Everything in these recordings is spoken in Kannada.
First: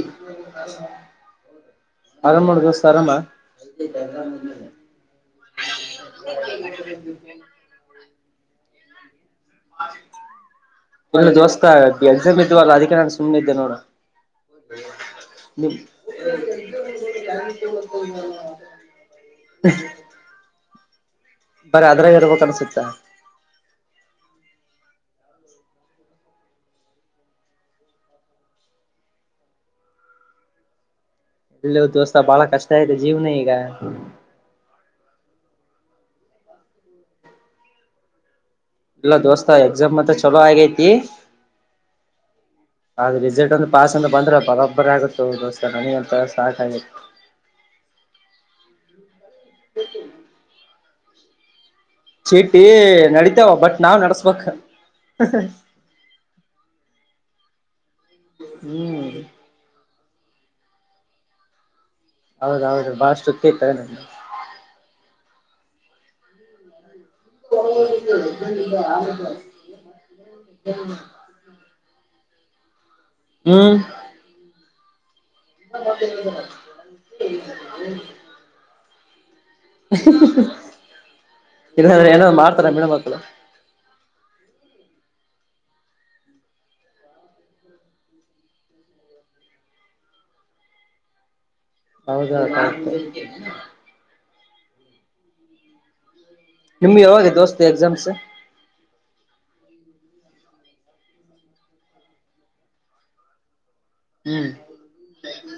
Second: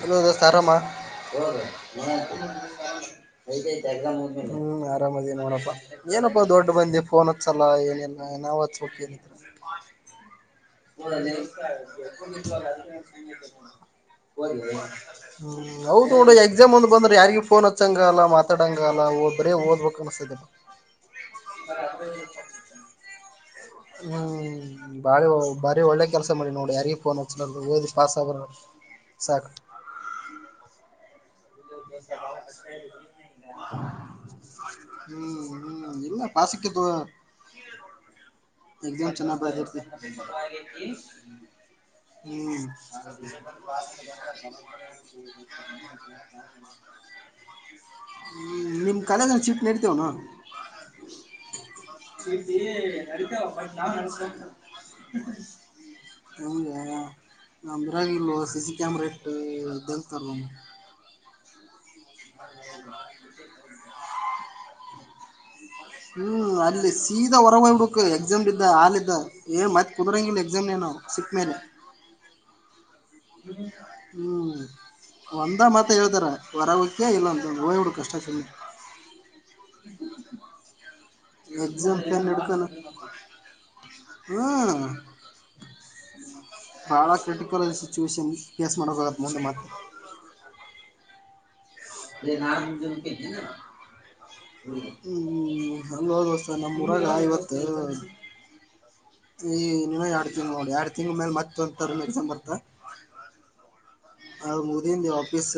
ಹಲೋ ದೋಸ್ತ್ ಆರಾಮ್. [inaudible] ಆರಾಮ್ ಮಾಡು ದೋಸ್ತ ಆರಾಮ ಹ್ಮ್ ಆರಾಮದಿನಿ ನೋಡ್ಪ್ಪಾ ದೊಡ್ಡ ಮಂದಿ ಫೋನ್ ಹಚ್ಚಲ್ಲ. ಲ್ಲಾ ಏನಿಲ್ಲ ನಾವ ಹಚ್ಚಬೇಕ್ ಏನ್ ಇದ್ರ. ಹೇಳ್ ದೋಸ್ತ್ ಹ್ಮ್. ನಿಮ್ ಹೌದು ನೋಡ್ ಎಕ್ಸಾಮ್ ಒಂದ ಬಂದ್ರೆ ಯಾರಿಗೆ ಫೋನ್ ಹಚ್ಚಂಗಲ್ಲ, ಮಾತಾಡಂಗಲ್ಲ, ಓದ ಬರೇ ಓದಬೇಕು. ಅನ್ಸ [inaudible] ಬರೇ ಅದ್ರಗೆ ಇರ್ಬೇಕ್ ಅನ್ಸತ್ತ ಅಣ್ಣ. ಹ್ಮ್ ಬಾರಿ ಹೋ ಬಾರಿ ಒಳ್ಳೆ ಕೆಲಸ ಮಾಡಿ ನೋಡಡ್ ಯಾರಿಗಿ ಫೋನ್ ಹಚ್ಲಾರ್ದ. ಓದಿ ಪಾಸ್ ಆಗ ಸಾಕ. ಇಲ್ಲೋ ದೋಸ್ತಾ ಬಹಳ ಕಷ್ಟ ಇದೆ ಜೀವನ ಈಗ. ಹ್ಮ್ ಹ್ಮ್ ಇಲ್ಲ ಪಾಸ್ಕಿ ಬ್ರೊ. ಇಲ್ಲ ಎಕ್ಸಾಮ್ ದೋಸ್ತ ಚೆನ್ನಾಗಿ ಎಕ್ಸಾಮ್ ಮತ್ತ ಚಲೋ ಆಗೈತಿ [unintelligible] ಹ್ಮ್. ಆದ್ರ ಹ್ಮ ರಿಸಲ್ಟ್ ಒಂದು ಪಾಸ್ ಅಂತ ಬಂದ್ರ ಬರೋಬ್ಬರಿ ಆಗುತ್ತ ದೋಸ್ತ ನನಗಂತ ಸಾಕಾಗೈತಿ ನಿಮ್ ಕಾಲೇಜನಂಗ್ ಚಿಟ್ಟಿ ನಡೀತವ್ ಅನ್. ಚೀಟಿ ನಡಿತವ ಬಟ್ ನಾವ್ ನಡಸ್ಬೇಕ. ನಮ್ಗ ನಮ್ ಉರಗ ಇಲ್ಲೋ ಸಿ ಸಿ ಕ್ಯಾಮರಾ ಹ್ಮ್ ಇಟ್ಟ [unintelligible] ಹೌದ ಹೌದು ಬಾಳ ಸ್ಟ್ರಿಟ್ ಇತ್ತೆನ್. ಹ್ಮ್ ಅಲ್ಲಿ ಸೀದಾ ಹೊರಗ ಹೋಗ್ಬಬೇಕ ಎಕ್ಸಾಮ್ ದಿಂದ್ ಹಾಲಿಂದ ಏನ ಮತ್ತ ಕುಂದ್ರಂಗಿಲ್ಲ ಎಕ್ಸಾಮ್ ನೀನು ಸಿಕ್ಕ ಮೇಲೆ. ಹ್ಮ್ ಹ್ಮ್. ಒಂದ ಮಾತ ಹೇಳ್ತಾರ ಹೊರಗಹೋಗ್ತಿಯ ಇಲ್ಲ ಅಂತ ಅಂದ್ ಹೋಯ್ಬಡುಕ್ ಅಷ್ಟ [unintelligible] ಇಲ್ಲ ಎಕ್ಸಾಮ್ ಅಂದ್ರ ಪೆನ್ ಏನಾರ್ ಮಾಡ್ತಾರ ಹಿಡ್ಕನ ಮೀಣ ಮಕ್ಕಳು. ಹ್ಮ್. ಬಾಳ ಕ್ರಿಟಿಕಲ್ ಸಿಚುವೇಷನ್ ಫೇಸ್ ಮಾಡಬೇಕಾಗತ್ತೆ ಮುಂದ ಮತ್ತ. [unintelligible] ಹೌದೌದು ಸರ್ ನಮ್ಮ ನಿಮ್ಗೆ ಊರಾಗ ಯಾವಾಗ ಇವತ್ತ. ದೋಸ್ತ ಎಕ್ಸಾಮ್ಸ್ ಈ ನೀವ ಎರಡು ತಿಂಗ್ ನೋಡ ಎಡ ತಿಂಗಳ ಮೇಲೆ ಮತ್ತ ಎಕ್ಸಾಮ್ ಬರ್ತಾ. ಹ್ಮ್ ಅದು ಮುಗದಿಂದ ವಾಪಿಸ್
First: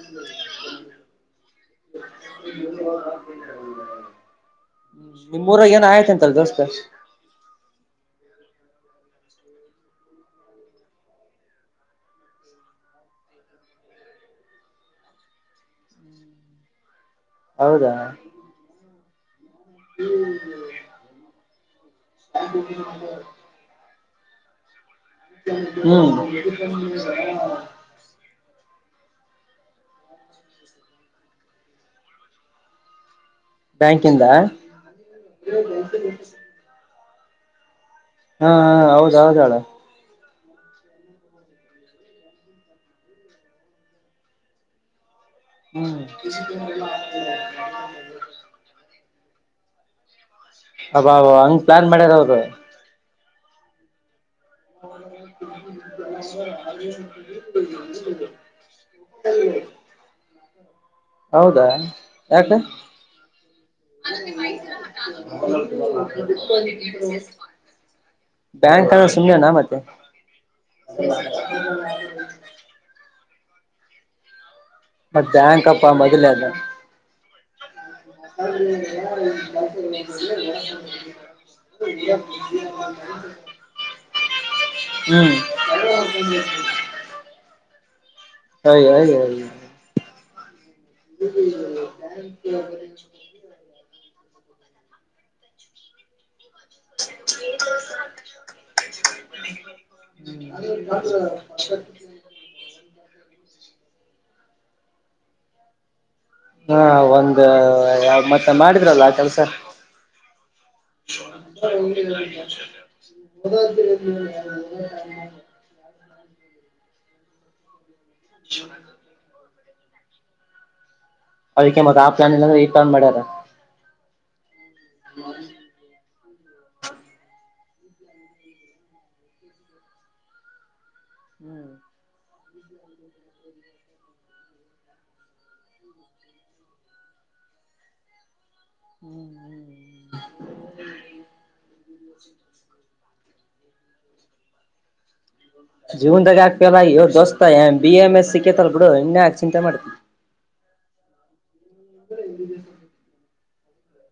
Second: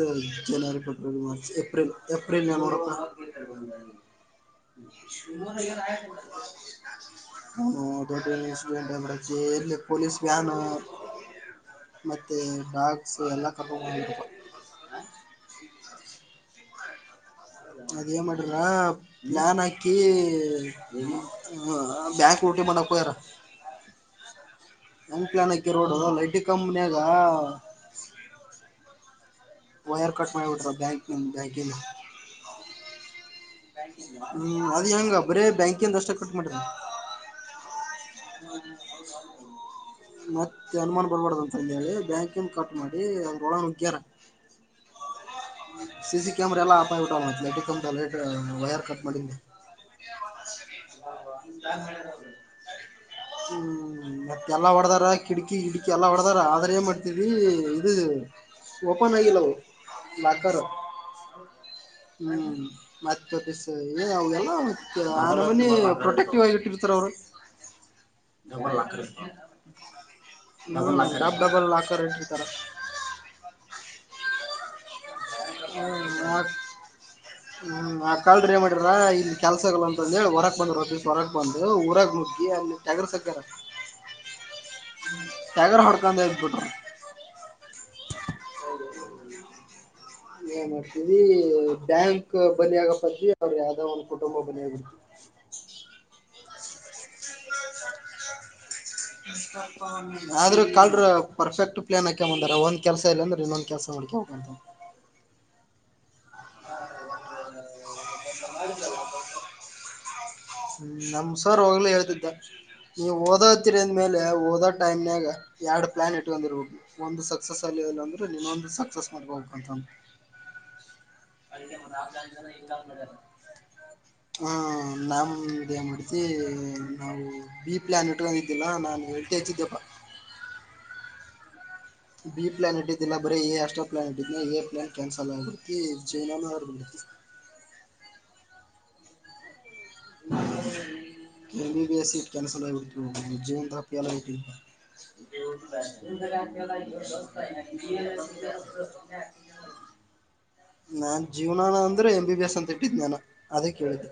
ಜನವರಿ, ಫೆಬ್ರವರಿ, ಮಾರ್ಚ್, ಏಪ್ರಿಲ್, ಏಪ್ರಿಲ್. ನಿಮ್ಮೂರಾಗ ಏನ ಆಯ್ತಂತಲ್ ದೋಸ್ತ [unintelligible] [inaudible] [unintelligible] ಯಲ್ಲಿ ಪೊಲೀಸ್ ವ್ಯಾನ್ ಮತ್ತೆ ಡ್ರಾಗ್ಸ್ ಎಲ್ಲ ಕಕೊಂಡ [unintelligible] ಹೌದಾ ಅದ ಏನ್ ಮಾಡ್ರ ಪ್ಲಾನ್ ಹಾಕಿ ಕ ಬ್ಯಾಕ ಉಟ ಮಾಡೋಕೆ ಹೋಗ್ಯಾರ ನ್ ಪ್ಲಾನ್ ಹಕಿರ್ಬೋಡದು ಹ್ಮ್ ಲೈಟಿ ಕಂಪ್ನಿಯಾಗ ವೈರ್ ಕಟ್ ಮಾಡಿಬಿಡ್ರ ಬ್ಯಾಂಕ್ ಬ್ಯಾಂಕಿನ ಬ್ಯಾಂಕಿಂದ ಹೂ ಅದ್ ಹೆಂಗ ಬರೇ ಬ್ಯಾಂಕ ಒ ಅಷ್ಟ ಕಟ್ಟ ಮಾಡಿದರ ಹಾ ಹ ಹೌದ ಹೇಳ್ ಮತ್ತೆ ಅನುಮಾನ ಬಿಡ್ಬಾರಡ್ದ ಅಂತರಿ ಹೇಳಿ ಬ್ಯಾಂಕ ಕಟ್ ಮಾಡಿ ಅವ್ರೊಳಗ ನಗ್ಗ್ಯಾರ ಹ್ಮ್ ಸೀಸಿ ಕ್ಯಮೆರಲ ಆಫ್ ಎಟ ಮತ್ಲಟ ಕಮಟಲೆಟ್ ವಯರ್ ಕಟ್ ಮಾಡಿಂದೇ ಅಬ್ಬ ಅ ಹಂಗ್ ಪ್ಲಾನ್ ಮಾಡ್ಯಾರ ಅವ್ರು ಹೂ ಮತ್ತೆ ಎಲ್ಲಾ ಹೊಡದಾರ ಕಿಡಕಿ ಕಿಡಕಿ ಎಲ್ಲಾ ಹೊಡದಾರ ಆದ್ರ ಏನ್ ಮಾಡ್ತವಿ ಇದು ಓಪನ್ ಆಗಿಲ್ಲವೂ ಲಾಕರ್ ಹೌದಾ ಹೂ ಯಾಕ ಮತ್ತೆ ಏನ್ ಅವಲ್ಲ ಮತ್ತ ಆರಾಮನ ಪ್ರೊಟೆಕ್ಟಿವ್ ಆಗಿ ಇಟ್ಟಿರ್ತಾರ ಅವ್ರು ಡಲ್ ಲಾ ಬ್ಯಾಂಕ್ ಅ ಸುಮ್ನೆನಾ ಮತ್ತೆ ಡಲ್ ಲಾ ಡಬಲ್ ಲಾಕರ್ತಾರ ಮತ್ತ ಬ್ಯಾಂಕ್ಪ್ಪ ಮೊದ್ಲ ಅದ ಹ ಹೂ ಆ ಕಲ್ ಏ ಮಾಡಿರ ಇಲ್ಲಿ ಕೆಲ್ಸಗಲ್ಲ ಅಂತಂದ ಹೇಳಿ ಹೊರಕ್ ಬಂದ ರಸ್ ಹೊರಕ್ ಬಂದ ಊರಾಗ ಮುಟ್ಟಿ ಅಲ್ಲಿ ಟ್ಯಾಗರ್ ಸಕ್ಕರ ಹ್ಮ್ ಟ್ಯಾಗರ್ ಹೊಡ್ಕೊಂಡೆ ಅ ಬಿಿಟ್ರಿ ಅಯ್ಯಾ ಅಯ್ಯೋ ಏನ್ ಮಾಡ್ತೀವಿ ಬ್ಯಾಂಕ್ ಬನ್ನಿ ಆಗಪ್ಪದ್ವಿ ಅವ್ರರು ಯಾವ್ದೋ ಒಂದು ಕುಟುಂಬ ಬನ್ನಿ ಆಗಬವಿ ಆದ್ರೆ ಕಲ್್ರ ಪರ್ಫೆಕ್ಟ್ ಪ್ಲಾನ್ ಆ ಂದ ಒಂದ ಕೆಲಸ ಇಲ್ಲಂದ್ರೆ ಇನ್ನೊಂದ ಕೆಲಸ ಮಾಡೋಕ ಹೋಗ ಹಾ ಒಂದ ಮತ್ತೆ ಮಾಡಿದ್ರಲ್ಲ ಆ ಕೆಲ್ಸ ಹೂ ನಮ್ಮ ಸರ್ ಹೋಗ್ಲೇ ಹೇಳ್ತಿದ್ದ ನೀ ಓದೋತ್ತೀರಿ ಅಂದ ಮೇಲೆ ಓದೋ ಟೈಮ್ನಯಾಗ ಎರಡ್ ಪ್ಲಾನ್ ಇಟ್ು ಅಂದ್ರ ಹೋಗ್ ಒಂದು ಸಕ್ಸಸ್ ಅಲ್ಲಿ ಅ ಅಂದ್ರೆ ಇನ್ನೊಂದ್ ಸಕ್ಸಸ್ ಮಾಡ್ಬೋದು ಅಂತ ಅಂದು ದಕ್ಕೆ ಮತ್ತ ಆ ಪ್ಲಾನ್ ಇಲ್ಲ್ರೆೀರ್ನ್ ಮಾಡ್ಯಾರ ಹೂ ನಮ್ಮ ಹೂ ಇದೇ ಮಾಡ್ತಿ ನಾವು ಬಿ ಪ್ಲಾನ್ ಇಟ್ಕೊಂಡ ಇದಿದ್ದಿಲ್ಲ ನಾನು ವಲ್ಟೇಜ್ ಇದ್ದಪ್ಪ ಹೂ ಬಿ ಪ್ಲಾನೆಟ್ ಇದದೆಲ್ಲ ಬರೀ ಎ ಅಸ್ಟ್ರ ಪ್ಲಾನೆಟ್ ಇದ ಎ ಪ್ಲಾನೆಟ್ ಕ್ಯಾನ್ಸಲ್ ಆಗಬಿತಿ ಜೈನಾನ ಆರ್ಬಿತಿ ಹೂ M B B S cancel ಆಗಿಬಿಡ್ತು ಜೀವ್ದಾಗ ಜೀವನ್ದಾಗ ಹಾಕ್ಪಲ್ಲ ಇವ್ ದೋಸ್ತ ಬಿ ಎಂ ಎಸ್ ಸಿಿಕೇತಲ್ ಬಿಡು ಇನ್ನೆಾ ಚಿಂತೆ ಮಾಡ್ತ ನಾನ್ ಜೀವನಾನ ಅಂದ್ರೆ ಎಂ ಬಿ ಎಸ್ ಅಂತ ಇಟ್ಟಿದ್ ನಾನು ಅದೇ ಕೇಳಿದ್ದೆ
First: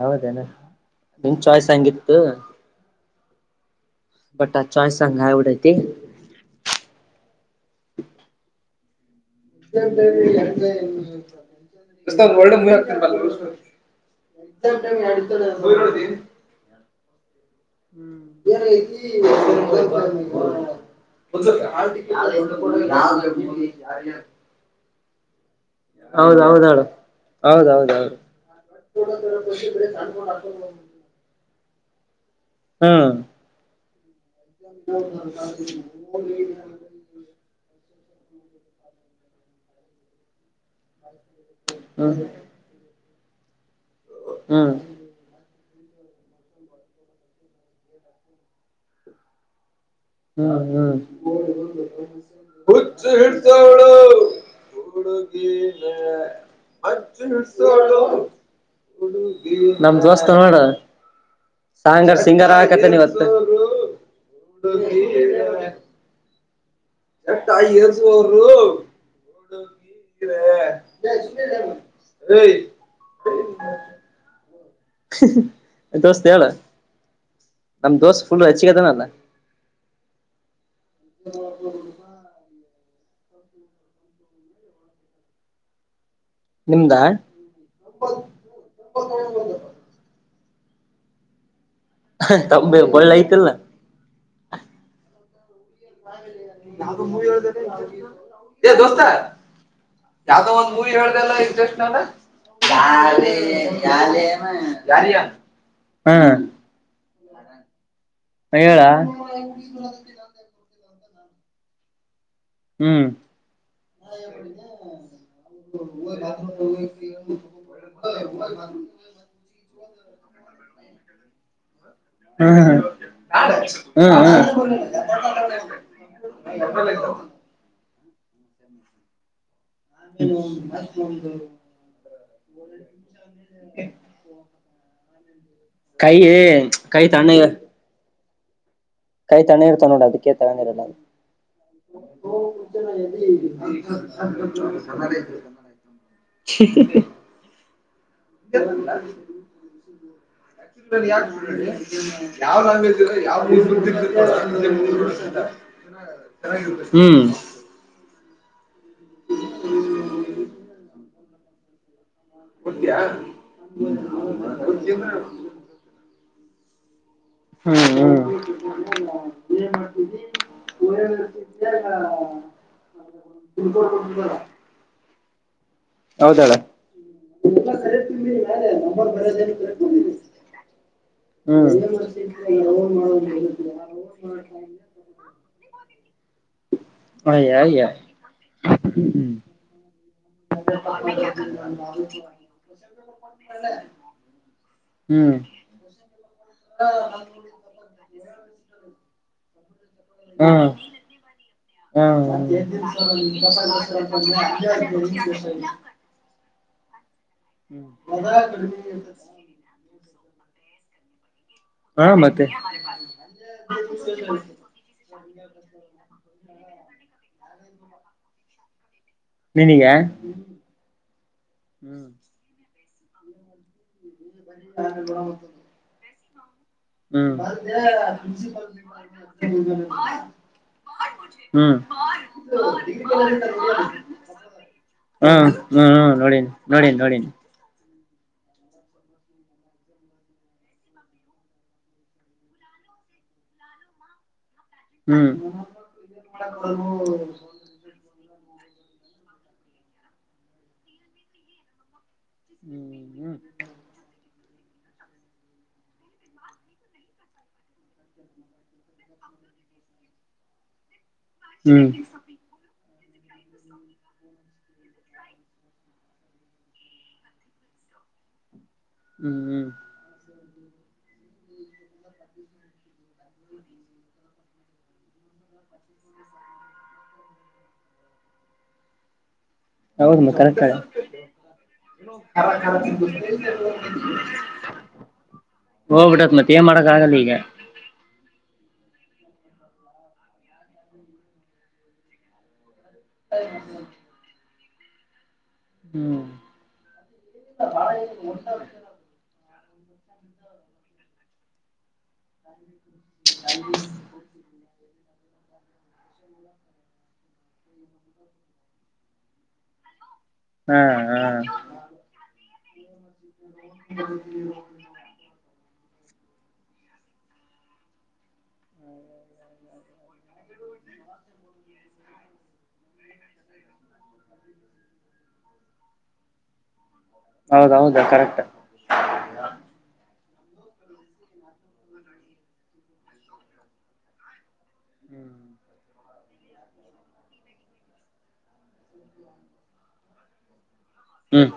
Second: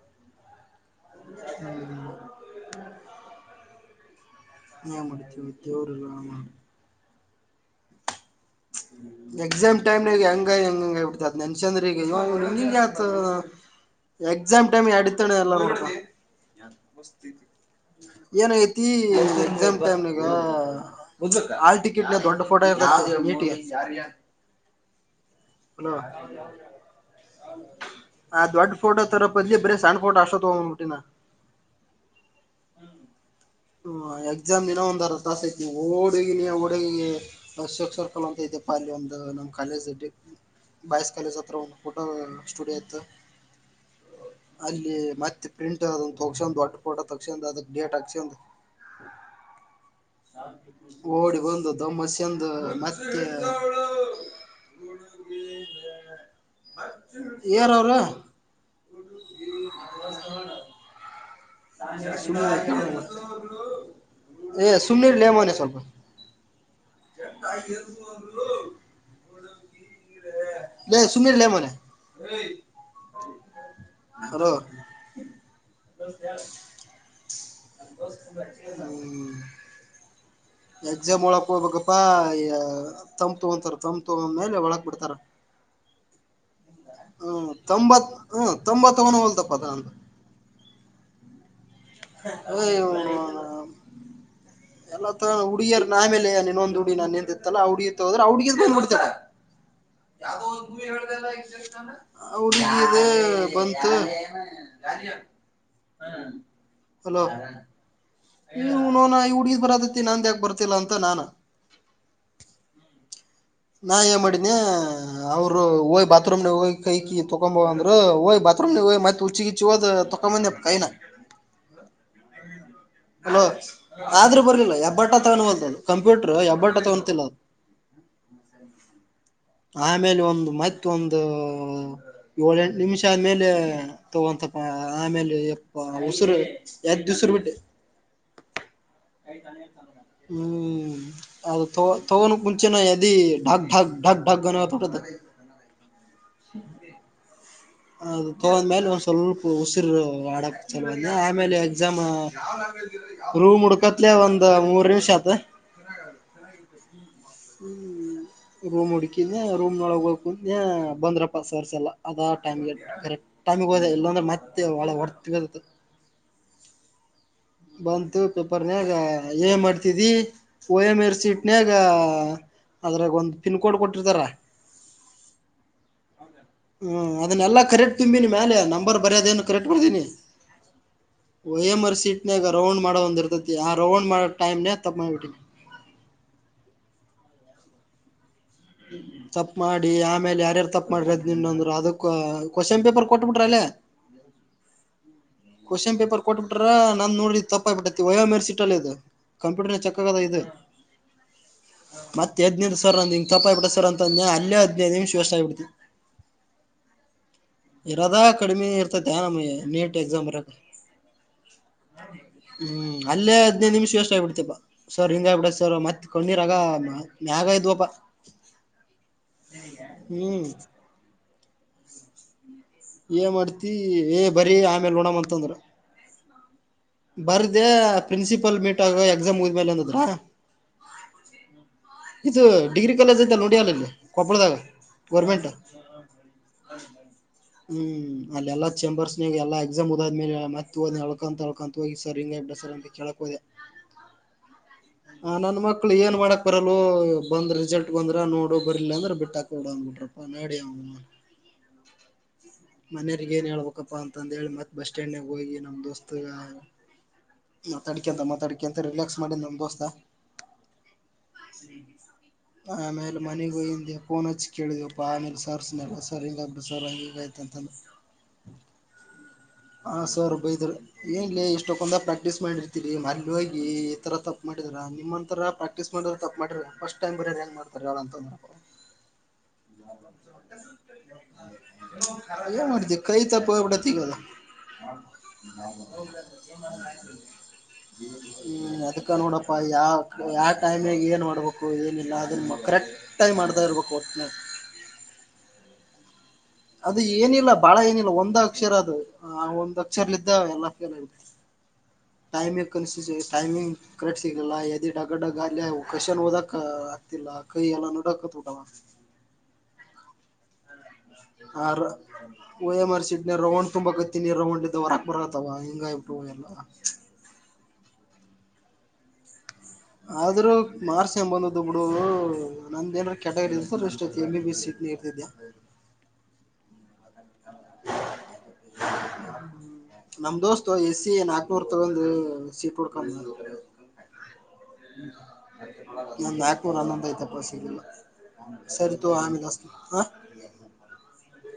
ಹೌದೇನ ನಿನ್ ಚಾಯ್ಸ್ ಹಂಗಿತ್ತು ಹ ಬಟ್ ಆ ಚಾನ್ಸ್ ಆಗ್ ಆಗಿಬಿಟ್ಟತಿ [inaudible] ಹೂ ಎಕ್ಸಾಮ್ ಟೈಮ್ಗೆ ಹೆಂಗ್ ಹೆಂಗಂಗ ಬಿಡ್ತತ್ ನೆನ್ಸನ್್ರಗ ಇವ ಒಳ್ಳೆ ಮೂವಿ ಹಿಂಗೆ ಆ ಆಗ್ತ ಎಕ್ಸಾಮ್ ಟೈಮ ಎತಣ ಎಲ್ಲ ಏನಐತಿ ಎಕ್ಸಾಮ್ ಟೈಮ್ಗ ಮ ಆಟ ದೊಡಫೋಟೋ ಇಟ ಅಲ ಹೌದೌದೌದು ಹೌದೌದೌದು ಆ ದೊಡ್ ಫೋಟೋ ತರ ಬದ್ಲಿ ಬರ ಸಣ್ಣ ಫೋಟೋ ಅಷ್ಟೋತ್ಟ್ಟಿನ ಹ್ಮ್ ಹ ಎಕ್ಸಾಮ್ ದಿನ ಒಂದರ ತಾಸ ಐತಿ ಹಡುಗಿನಿ ಹುಡುಗಿಗೆ ಅಷಕ್ ಸವರ್ಕಲ್ ಅಂತ ಇದೆ ಪಾಲಿ ಒಂದ್ದ ನಮ್ ಕಾಲೇಜಡ್ ಬಯಸ್ ಕಾಲೇಜ್ ಹತ್ರ ಒಂದು ಫೋಟೋ ಹ್ಮ್ ಸ್ಟುಡಿಯೋ ಇತ್ತು ಹ್ಮ್ ಅಲ್ಲಿ ಮತ್ತೆ ಪ್ರಿಂಟ್ ಅ ತೊಗಸಂದ್ ದೊಡ್ ಫೋಟೋ ತಸಂದ ಅದಕ್ ಡೇಟ್ ಹಾಸಂದ ಹ್ಮ್ ಹ್ಮ್ ಓಡಿ ಒಂದು ದಮ್ಮ ಚಂದು ಮತ್ತೆ ಹಡುಗೆ ಅಜನ್ ಸ ಏರ್ ಅವ್ರ ನಮ್ದೋಸ್ತ ನೋಡ ಸಾಂಗರ್ ಸಿಂಗಾರ ಆಕತೆ ಸುಮ್ನೆ ನೀವತ್ತ ಏ ಸುಮ್ನಿರ್ಲೆ ಮೋನೆ ಸ್ವಲ್ಪ ಎಟ ಇಸ ಅವರು ಲೇ ಸುಮ್ನಿರ್ಲೆ ಮೋನೆ ಅದ ಹಲೋ ಹ್ಮ ಹ ನಮ್ ದೋಸ್ ಫುಲ್ ರಚಿಕೆದನಲ್ಲ ಎಕ್ಸಾಮ್ ಒಳಕ್ ಹೋಗ್ಬೇಕಪ್ಪಾ ತಂ ತು ಅಂತಾರ ತಂ ತು ಮೇಲೆ ಒಳಕ್ ಬಿಡ್ತಾರ ನಿಮ್ದ ಹ್ಮ ತೊಂಬತ್ ಹ್ಮ್ ತೊಂಬತ್ನ ಹೊಲ್ತಪ್ಪದಂತ ತಂಬ ಒಳ್ಳೆ ಐ್ತಲ್ಲ ಎಲ್ಲಾ ತರ ಉಡಿಯರ್ ನ ಆಮೇಲೆ ನೀನ್ನೊಂದ ಹುಡಿ ನನ್ ಎಂದಿತ್ತಲ್ಲ ಹುಡ್ಗಿತ್ತ ಹೋದ್ರೆ ಹುಡ್ಗ ಏ ಬಂದ್ ದೋಸ್ತ ಬಿಡ್ತಳ ಯಾವ್ದೋ ಒಂದು್ವ ಹೇಳ್ದಲ್ಲ ಜಸ್ಟ್ ನಾನ ಹಳದ ಪಂತ್ ಯಾರಿಯ ಹಾ ಹಲೋ ಹ ಹೇಳ ನೋ ನ ಈ ಹುಡ್ಗೀದ ಬರದತ್ತತಿ ನಾ ಯಾಕ ಬರ್ ಲ್ಲ ಅಂತ ನಾನ ಹ್ಮ್ ನಾ ಏನ್ ಮಾಡಿನಿ ಅವರು ಹೋಯ್ ಬಾತ್ರೂಮ್ ನ ಹೋಗಿ ಕೈ ಕಿ ತೊಂಬೋ ಅಂದ್ರು ಹಯ್ ಬಾೂಮ್ ನ ಹ್ತ್ತತ್ ಹುಚ್ಚಿಗಿಚ್ಚಿ ಹೋದ ಕನಾ ಹ್ಮ ಹ್ಮ ಆದ್ರೂ ಹ್ಮ್ ಬರ್ಲಿಲ್ಲ ಹೆಬ್ಬಟ್ಟ ತಗನ್ವಲ್ದು ಅದು ಕಂಪ್ಯೂಟರ್ ಹೆಬ್ಬಟ್ಟ ಹ್ಮ್ ತಗೊಂತಿಲ್ಲ ಅದು ಆಮೇಲೆ ಒಂದು ಮತ್ತೊಂದು ಏಳ ಎಂಟು ನಿಮಿಷ ಆದ್ಮೇಲೆ ತಗೊಂತಪ್ಪ ಆಮೇಲೆ ಹ ಕೈ ಉಸರು ಯದ ಕೈ ತಣ್ಣ ದಿವಸರು ಬಿಟ್ಟೆ ಕೈ ತಣ್ಣ ಇರ್ತಾವ ನೋಡ ಅದಕ್ಕೆ ತಗೊಂಡಿರಲ್ಲ ಹ್ಮ್ ಅದು ತಗೊಂಡ ಕುಂಚೆನ [inaudible] ಅದು ತೊಗಂದ ಮೇಲೆ ಒಂದ್ ಕನ್ನಡ ಸ್ವಲ್ಪ ಉಸಿರು ಆಡಕ್ ಚಲೋಂದ ಆಮೇಲೆ ಆಕ್ಚುಲಿ ಎಕ್ಸಾಮ್ ಯಾಕೆ ಯಾವ ಲ್ಯಾಂಗ್ವೇಜ್ ಇರೋ ಯಾವ ರೂ ಹಡ್ಕತ್ಲೆ ಒಂದು ಮೂರು ನಿಿವಷ ಆತ ಚೆನ್ನಾಗಿರುತ್ತೆ ಹ್ಮ್ ಹ್ಮ ರೂಮ್ ಹುಡ್ಕಿ ರೂಮ್ ನೊಳಗಕು ಬಂದ್ರಪ್ಪ ಸರ್ಸೆಲ್ಲ ಅದ ಗೊತ್ತ್ಯಾ ಕರೆಕ್ ಟೈಮ ಹೋದೆ ಇಲ್ಲಾಂದ್ರೆ ಮತ್ತೆಳ ಗೊತ್ತಿಲ್ಲ ಹೊರ್ತದ ಹ್ಮ್ ಬಂತು ಪೇಪರ್ನ್ಯಾಗ ಏ ಮಾಡ್ತಿದಿ ಓ ಎಂ ಎರ್ ಸೀಟ್ನ್ಯಾಗ ಅದ್ರಾಗ ಒಂದ ಪಿನ್ ಕೋಡ್ ಕೊಟ್ಟಿರ್ತಾರ. ಹ್ಮ್ ಹೌದಡ. ಹ್ಮ ಅದನೇಲ್ಲ ಕರೆಕ್ಟ್ ತುಂಬಿನಿ ಮೇಲೆ ನಂಬರ್ ಬರ್ಯೋದೇ ಏನ ಕರೆಕ್ಟ್ ಬರ್ದಿನಿ. ವ ಹ್ಮ್ ಎಮರ್ ಸೀಟ್ನಾಗ ರೌಂಡ್ ಮಾಡೋ ಒಂದ ಇರ್ತೈತಿ ಆ ರೌಂಡ್ ಮಾಡೋ ಟೈಮ್ ನ ತಪ್ಪ ಮಾಡಿಬಟ್ಟಿನಿ. ಅಯ್ಯ ಅಯ್ಯ ಹ್ಮ. ತಪ್ಪ ಮಾಡಿ ಆಮೇಲ ಯಾರ್ಯಾರ ತಪ್ಪ ಮಾಡಿರದ್ ನಿನ್ನಂದ್ರರ ಅದಕ್ಕ ಕ್ವಶನ್ ಪೇಪರ್ ಕೊಟ್ಬಿಟ್ರ ಅಲ್ಲೇ. ಹ್ಮ. ಕ್ವಶ್ನ್ ಪೇಪರ್ ಕೊಟ್ಬ ಬಿಟ್ರ ನಂದ ನೋಡಿರ ತಪ್ಪ ಆಗ್ಬಿಟ್ಟೈತಿ ಓ ಎಂ ಆರ್ ಸಿಟ್ ಅಲ್ಲ ಇದ. ಕಂಪ್ಯೂಟರ್ನ ಚಕ್ಕ ಆಗದ ಇದ. ಮತ್ತ ಹ್ಮ್ ಎದ್ದನಿಲ್ಲ ಸರ್ಂದ ಹಿಂಗ ತಪ್ಪ ಆಗಬಿಟ್ಟತ ಸರ್ ಅಂತ ಅನ್ನಿ ಅಲ್ಲೂ ಹದ್ನೈದ ನಿಮಿಷ ವೆಸ್ಟ್ ಆಗಬಿಡ್ತ. ಹ್ಮ್ ಇರದ ಕಡಿಮೀ ಇರ್ತತ ನಮ್ಗ ನೀಟ್ ಎಕ್ಸಾ ಬರಕ ಹಾ ಮತ್ತೆ ಹ್ಮ ಅಲ್ಲೇ ಹದ್ನೈದ ನಿಮಿಷ ವೇಸ್ಟ್ ಆಗ್ಬಿಡ್ತಪ್ಪಾ. ಸರ್ ಹಿಂಗ ಆಗ್ಬಿಟ್ಟ ಸರ್ ಮತ್ತ ಕಣ್ಣಿರಾಗ ಮ್ಯಾಗ ಇದ್ದವಪ. ನಿನಗ ಹ್ಮ. ಹ್ಮ್ ಏ ಮಾಡ್ತಿ ಏ ಬರಿ ಆಮೇಲ ನೋಡಮ ಅಂತಂದ್ರ. ಹ್ಮ. ಬರ್ದೆ ಪ್ರಿನ್ಸಿಪಲ್ ಮೀಟ್ ಆಗ ಎಕ್ಸಾಮ್ ಮುಗಿದ್ಮೇಲೆ ಅಂದದ್ರ ಹ್ಮ ಇದು ಡಿಗ್ರಿ ಕಾಲೇಜ್ ಐತಲ್ಲ ನೋಡಿ ಅಲ್ಲ ಇಲ್ಲಿ ಕೊಪ್ಪಳದಾಗ ಹ್ಮ ಗೋರ್ಮೆಂಟ್ ಹ್ಮ ಹ್ಮ ನೋಡಿನ ನೋಡನ ನೋಡಿನ. ಹ್ಮ ಅಲ್ಲ ಎಲ್ಲಾ ಚೇಂಬರ್ಸ್ನಾಗ ಎಲ್ಲಾ ಎಕ್ಸಾಮ್ ಉದಾದ್ಮೇಲೆ ಮತ್ತ ಹೋದೆ ಅಳ್ಕಂತ ಅಳ್ಕಂತ ಹೋಗಿ ಸರ್ ಹಿಂಗ ಇಡ ಸರ್ ಅಂತ ಕೇಳಕ ಹೋದೆ. ಹ್ಮ್ ಆ ನನ್ ಮಕ್ಳ ಏನ್ ಮಾಡಕ ಬರಲ್ಲೊ ಬಂದ ರಿಸಲ್ಟ್. ಬಂದ್ರ ನೋಡು ಬರ್ಲಿಲ್ಲ ಅಂದ್ರ ಬಿಟ್ಟ ಹಾಕ ಬಿಡು ಅಂದ್ರ ನಡಿ ಅವನ ಹ್ಮ್ ಮನೆಯರಿಗೇನ ಹೇಳ್ಬೇಕಪ್ಪಾ ಅಂತಂದೇಳಿ ಮತ್ತೆ ಬಸ್ ಸ್ಟ್ಯಾಂಡನಾಗ ಹೋಗಿ ನಮ್ ದೋಸ್ತಗ ಮಾತಾಡಿಕ ಅಂತ ಮಾತಾಡಿಕ ಅಂತ ರಿಲ್ಯಕ್ಸ್ ಮಾಡಿದ ನಮ್ ದೋಸ್ತ. ಹ್ಮ್ [inaudible] ಆಮೇಲ ಮನೀಗ ಹೋಗಿಂದ ಫೋನ್ ಹಚ್ಚಿ ಕೇಳಿದವಪ್ಪಾ ನಿಮ್ ಸರ್ಸ್ನೆಲ್ಲ ಸರ್ ಹಿಂಗಪ್ಪ ಸರ್ ಹಿಂಗ ಅಯ್ತಂತ ಅಂದ ಹ್ಮ ಹ್ಮ. ಆ ಸರ್ ಬೈದ್ರ. ಏನ್ಲಿ ಇಷ್ಟೊಕ್ಕಂದ ಪ್ರಾಕ್ಟೀಸ್ ಮಾಡಿರ್ತರಿ ಅಲ್ಲಿ ಹೋಗಿ ಈ ತರ ತಪ್ಪ ಮಾಡಿದ್ರ ನಿಮ್ಮಂತರ ಪ್ರಾ ಪ್ರಕ್ಟೀ ಮಾಡಿದ ತಪ್ಪ ಮಾಡ್ರ ಫಸ್ಟ್ ಟೈಮ್ ಬರ್ರ ಹೆಂಗ ಮಾಡ್ತಾರ ಹೇಳ ಅಂತಂದ್ರ. ಹೌದಮ್ಮ ಕರೆಕ್ಟ್. ಏನ್ [unintelligible] ಹ ಹೋಗ್ಬಿಟ್ಟತ್ ಮತ್ತ ಏನ್ ಮಾಡಕ್ ಆಗಲ್ಲ ಈಗ ಅದಕ್ಕ ನೋಡಪ್ಪ ಯಾವ ಯಾ ಟೈಮಿಗ ಏನ ಮಾಡ್ಬೇಕ ಏನಿಲ್ಲ ಅದನ್ನ ಕರೆಕ್ಟ್ ಟ ಮಾಡತಾ ಇರ್ಬೇಕು. ಹ್ಮ. ಅದು ಏನಿಲ್ಲ ಬಾಳ ಏನಿಲ್ಲ ಒಂದ ಅಕ್ಷರ ಅದು. ಹ ಒಂದ ಅಕ್ಷರಲಿಂದ ಅವ್ನ್ ಅಕ್ಕನ ಟೈಮ ಕನ್ಸ ಟೈಮಿಂಗ್ ಕಟ್ ಸಿಗ್ಲಿಲ್ಲಾ ಎದಿ ಡಗ ಡಗ ಅಲ್ಲೆ ಕಷನ್ ಓದಕ್ ಆಗ್ತಿಲ್ಲ ಕೈ ಎಲ್ಲಾ ನಡಗಾಕತ್ತಾ ಬಿಟ್ಟವು. ಹ್ಮ ಹಾ ಹ ರ ಓ ಎಂ ಆರ್ ಸಿಟ್ ನ ರೌಂಡ್ ತುಂಬಾ ಕತ್ತೀನಿ ರೌಂಡ್ ಇದ್ದವರ ಬರತ್ತವ ಹಿಂಗ [unintelligible] ಆದ್ರೂ ಮಾರ್ಸ್ ಎಂಬುದು ಬಿಡು ನಂದ ಎನರ ಕ್ಯಾಟಗರಿ ಇ ಸರ್ ಎಷ್ಟ ಎ ಬಿ ಸೀ [inaudible] [inaudible] ಹೌದೌದಾ ಕರೆಕ್ಟ್. [inaudible] ನಮ್ ದೋಸ್ತೋ ಎಸ್ಸಿ ನಾಕ್ನೂರ್ ತಗಂದು ಸೀಟ್ ಹುಡ್ಕೊಂಡ ಹಾ ನ್ ನಾಕ್ನೂರು ಹನೊಂದ್ ಐತಪ್ಪ ಸಿಗಿಲ್ಲ ಸರಿತೋ ಆಮೇಲೆ ಹಸ್ತನ್ ಆ ಹ್ಮ್